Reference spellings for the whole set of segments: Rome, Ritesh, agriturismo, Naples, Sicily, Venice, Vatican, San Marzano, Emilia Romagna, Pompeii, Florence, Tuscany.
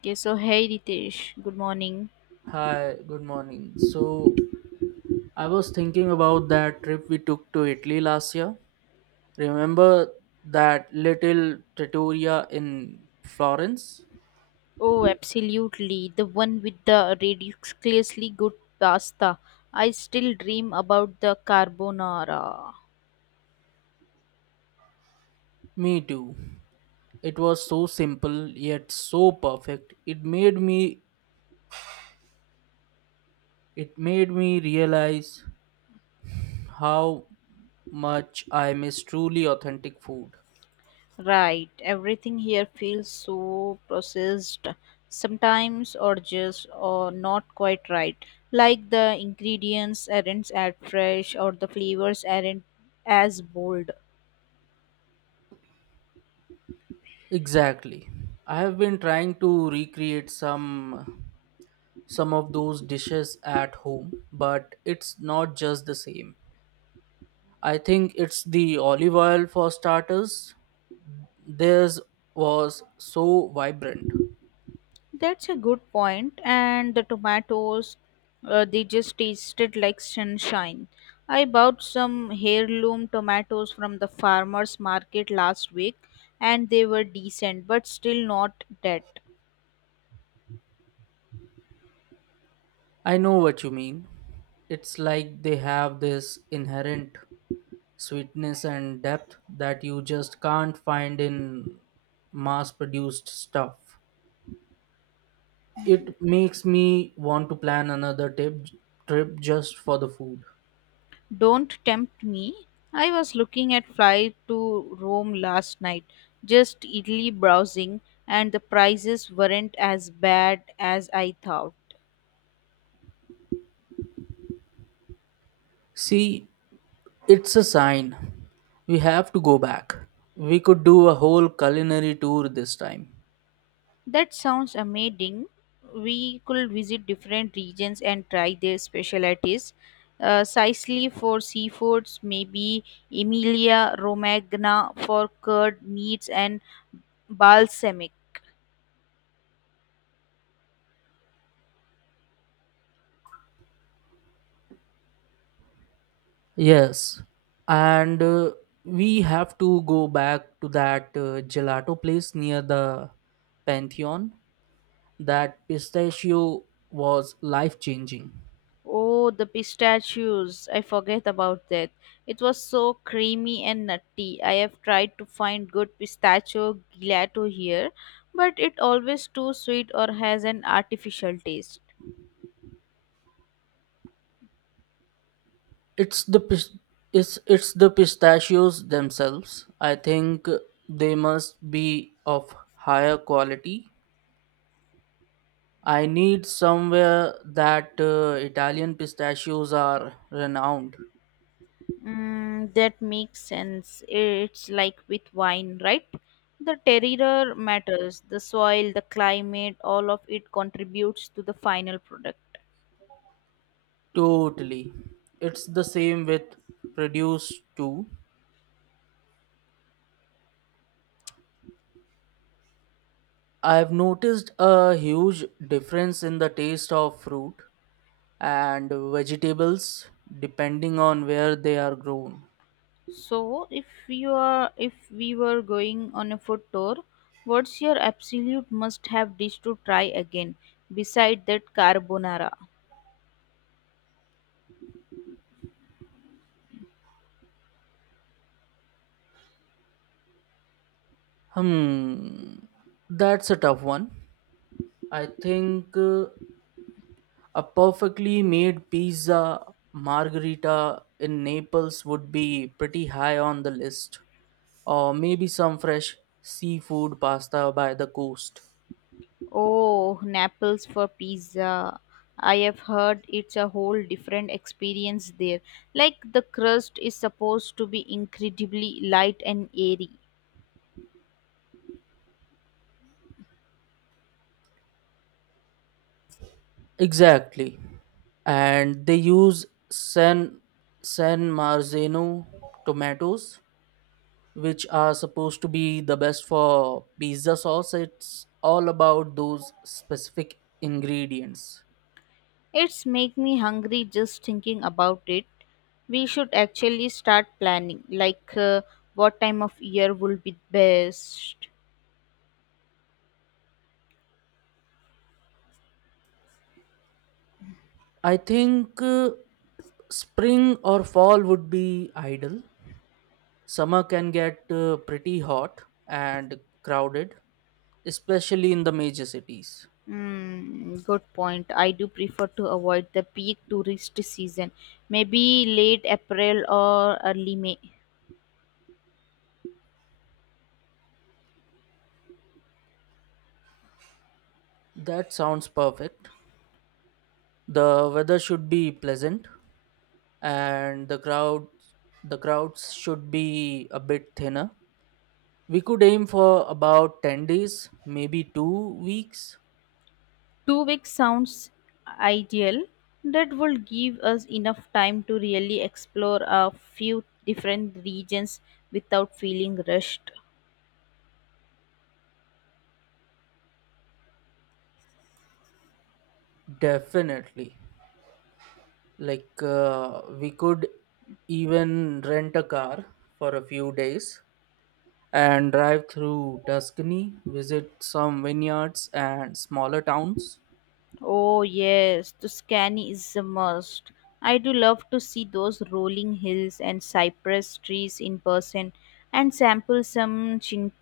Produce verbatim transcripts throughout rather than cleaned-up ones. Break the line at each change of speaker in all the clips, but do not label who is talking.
Okay, so hey Ritesh, good morning.
Hi, good morning. So, I was thinking about that trip we took to Italy last year. Remember that little trattoria in Florence?
Oh, absolutely. The one with the ridiculously good pasta. I still dream about the carbonara.
Me too. It was so simple yet so perfect. It made me it made me realize how much I miss truly authentic food.
Right, everything here feels so processed sometimes or just or not quite right. Like the ingredients aren't as fresh or the flavors aren't as bold.
Exactly. I have been trying to recreate some some of those dishes at home, but it's not just the same. I think it's the olive oil for starters. Theirs was so vibrant.
That's a good point. And the tomatoes, uh, they just tasted like sunshine. I bought some heirloom tomatoes from the farmer's market last week, and they were decent, but still not dead.
I know what you mean. It's like they have this inherent sweetness and depth that you just can't find in mass produced stuff.
Hmm.
It makes me want to plan another tip, trip just for the food.
Don't tempt me. I was looking at flight to Rome last night, just idly browsing, and the prices weren't as bad as I thought.
See, it's a sign. We have to go back. We could do a whole culinary tour this time.
That sounds amazing. We could visit different regions and try their specialties. Uh, Sicily for seafoods, maybe Emilia Romagna for curd meats and balsamic.
Yes, and uh, we have to go back to that uh, gelato place near the Pantheon. That pistachio was life changing.
Oh, the pistachios. I forget about that. It was so creamy and nutty. I have tried to find good pistachio gelato here, but it always too sweet or has an artificial taste.
It's the pis- it's it's the pistachios themselves. I think they must be of higher quality. I need somewhere that uh, Italian pistachios are renowned.
Mm, that makes sense. It's like with wine, right? The terroir matters, the soil, the climate, all of it contributes to the final product.
Totally. It's the same with produce too. I've noticed a huge difference in the taste of fruit and vegetables depending on where they are grown.
So, if you are, if we were going on a food tour, what's your absolute must-have dish to try again, beside that carbonara?
Hmm, that's a tough one. I think uh, a perfectly made pizza margherita in Naples would be pretty high on the list, or maybe some fresh seafood pasta by the coast.
Oh, Naples for pizza. I have heard it's a whole different experience there. Like the crust is supposed to be incredibly light and airy.
Exactly. And they use San San Marzano tomatoes, which are supposed to be the best for pizza sauce. It's all about those specific ingredients.
It's make me hungry just thinking about it. We should actually start planning like uh, what time of year will be best.
I think uh, spring or fall would be ideal. Summer can get uh, pretty hot and crowded, especially in the major cities.
Hmm, good point. I do prefer to avoid the peak tourist season. Maybe late April or early May.
That sounds perfect. The weather should be pleasant and the crowd the crowds should be a bit thinner. We could aim for about ten days, maybe two weeks.
Two weeks sounds ideal. That would give us enough time to really explore a few different regions without feeling rushed.
Definitely. Like, uh, we could even rent a car for a few days and drive through Tuscany, visit some vineyards and smaller towns.
Oh, yes, Tuscany is a must. I do love to see those rolling hills and cypress trees in person and sample some chin-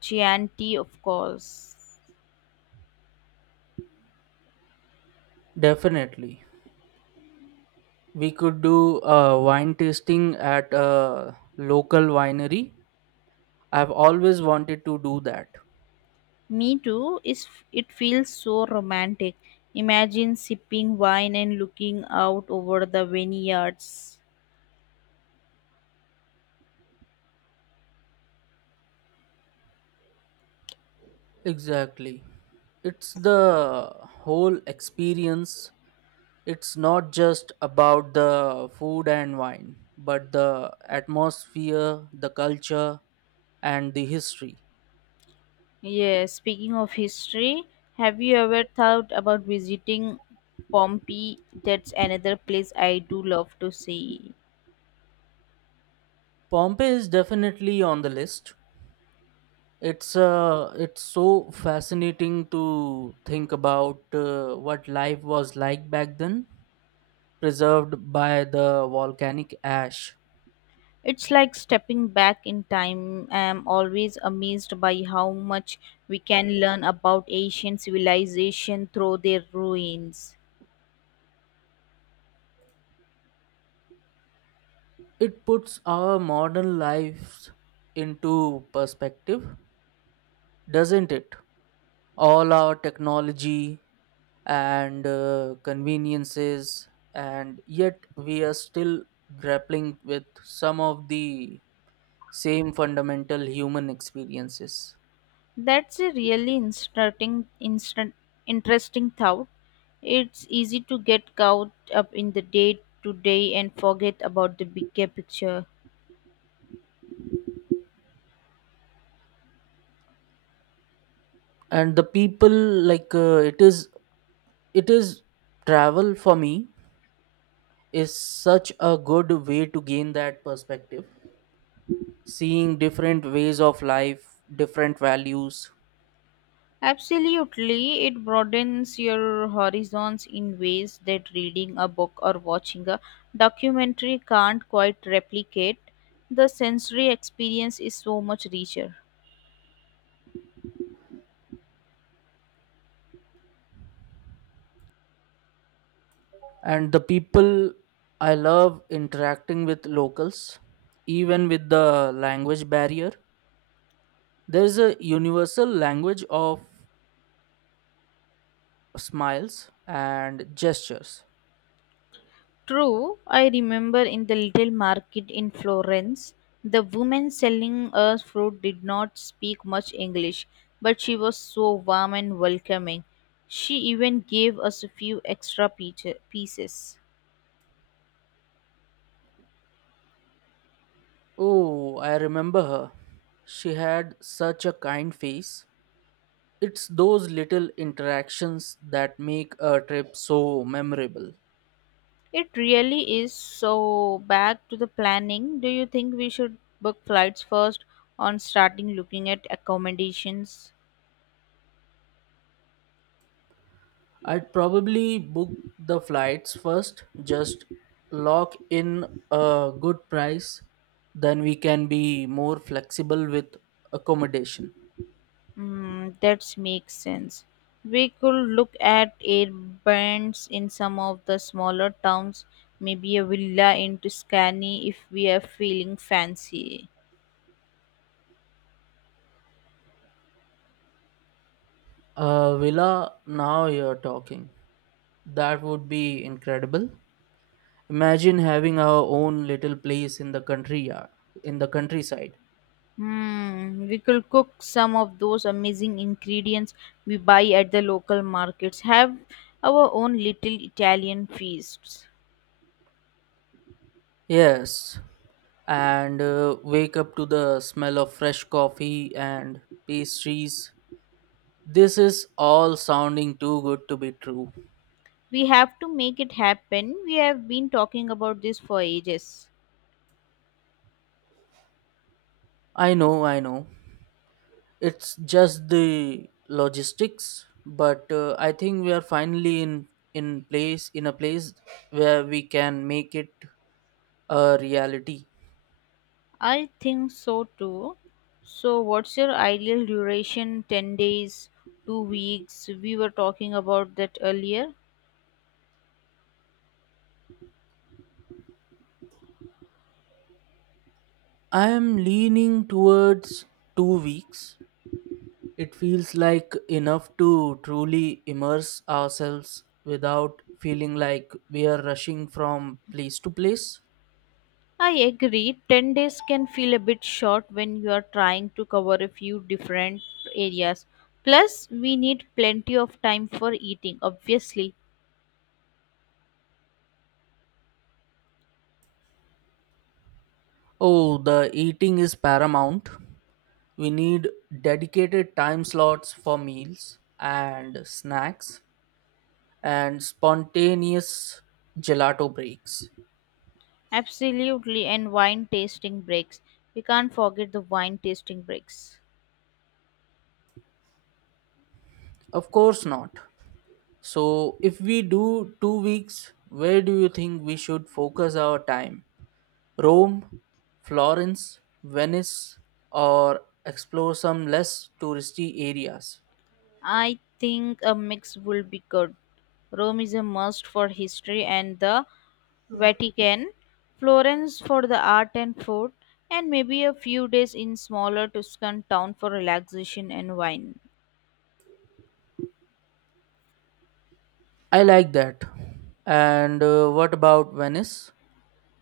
Chianti, of course.
Definitely. We could do a wine tasting at a local winery. I've always wanted to do that.
Me too. Is it feels so romantic. Imagine sipping wine and looking out over the vineyards.
Exactly. It's the whole experience. It's not just about the food and wine, but the atmosphere, the culture, and the history.
Yes, speaking of history, have you ever thought about visiting Pompeii? That's another place I do love to see.
Pompeii is definitely on the list. It's uh, it's so fascinating to think about uh, what life was like back then, preserved by the volcanic ash.
It's like stepping back in time. I'm always amazed by how much we can learn about ancient civilization through their ruins.
It puts our modern lives into perspective, doesn't it? All our technology and uh, conveniences, and yet we are still grappling with some of the same fundamental human experiences.
That's a really instructing, instant, interesting thought. It's easy to get caught up in the day to day and forget about the bigger picture.
And the people, like, uh, it is it is travel for me is such a good way to gain that perspective, seeing different ways of life, different values.
Absolutely, it broadens your horizons in ways that reading a book or watching a documentary can't quite replicate. The sensory experience is so much richer.
And the people, I love interacting with locals, even with the language barrier. There's a universal language of smiles and gestures.
True, I remember in the little market in Florence, the woman selling us fruit did not speak much English, but she was so warm and welcoming. She even gave us a few extra peach- pieces.
Oh, I remember her. She had such a kind face. It's those little interactions that make a trip so memorable.
It really is so back to the planning. Do you think we should book flights first on starting looking at accommodations?
I'd probably book the flights first, just lock in a good price, then we can be more flexible with accommodation.
Mm, that makes sense. We could look at air bands in some of the smaller towns, maybe a villa in Tuscany if we are feeling fancy.
A villa, now you're talking. That would be incredible. Imagine having our own little place in the country, uh, in the countryside.
Hmm, we could cook some of those amazing ingredients we buy at the local markets, have our own little Italian feasts.
Yes, and uh, wake up to the smell of fresh coffee and pastries. This is all sounding too good to be true.
We have to make it happen. We have been talking about this for ages.
I know, I know. It's just the logistics, but uh, I think we are finally in in place in a place where we can make it a reality.
I think so too. So, what's your ideal duration? ten days, two weeks? We were talking about that earlier.
I am leaning towards two weeks. It feels like enough to truly immerse ourselves without feeling like we are rushing from place to place.
I agree, ten days can feel a bit short when you are trying to cover a few different areas. Plus, we need plenty of time for eating, obviously.
Oh, the eating is paramount. We need dedicated time slots for meals and snacks and spontaneous gelato breaks.
Absolutely, and wine tasting breaks. We can't forget the wine tasting breaks.
Of course not. So, if we do two weeks, where do you think we should focus our time? Rome, Florence, Venice, or explore some less touristy areas?
I think a mix will be good. Rome is a must for history and the Vatican, Florence for the art and food, and maybe a few days in smaller Tuscan town for relaxation and wine.
I like that. And uh, what about Venice?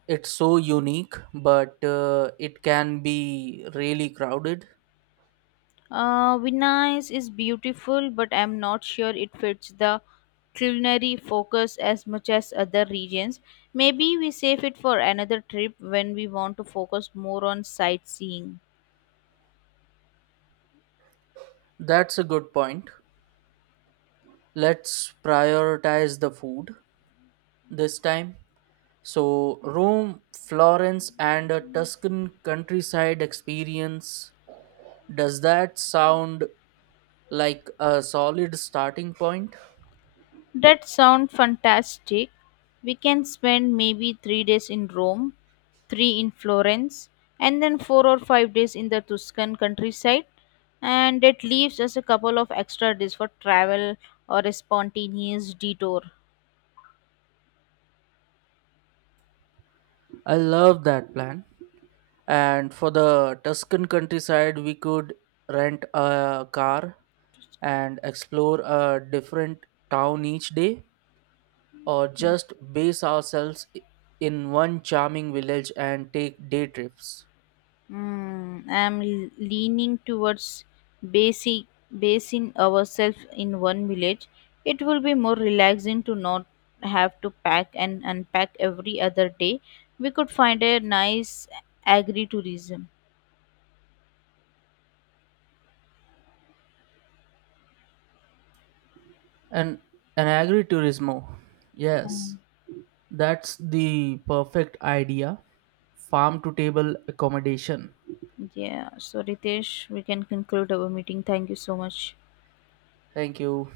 It's so unique, but uh, it can be really crowded.
Uh, Venice is beautiful, but I'm not sure it fits the culinary focus as much as other regions. Maybe we save it for another trip when we want to focus more on sightseeing.
That's a good point. Let's prioritize the food this time. So, Rome, Florence, and a Tuscan countryside experience. Does that sound like a solid starting point?
That sounds fantastic. We can spend maybe three days in Rome, three in Florence, and then four or five days in the Tuscan countryside. And that leaves us a couple of extra days for travel or a spontaneous detour.
I love that plan. And for the Tuscan countryside, we could rent a car and explore a different town each day or just base ourselves i- in one charming village and take day trips.
Mm, I'm l- leaning towards basic basing ourselves in one village. It will be more relaxing to not have to pack and unpack every other day. We could find a nice agri tourism.
And an agriturismo. Yes, that's the perfect idea. Farm to table accommodation.
Yeah. So Ritesh, we can conclude our meeting. Thank you so much.
Thank you.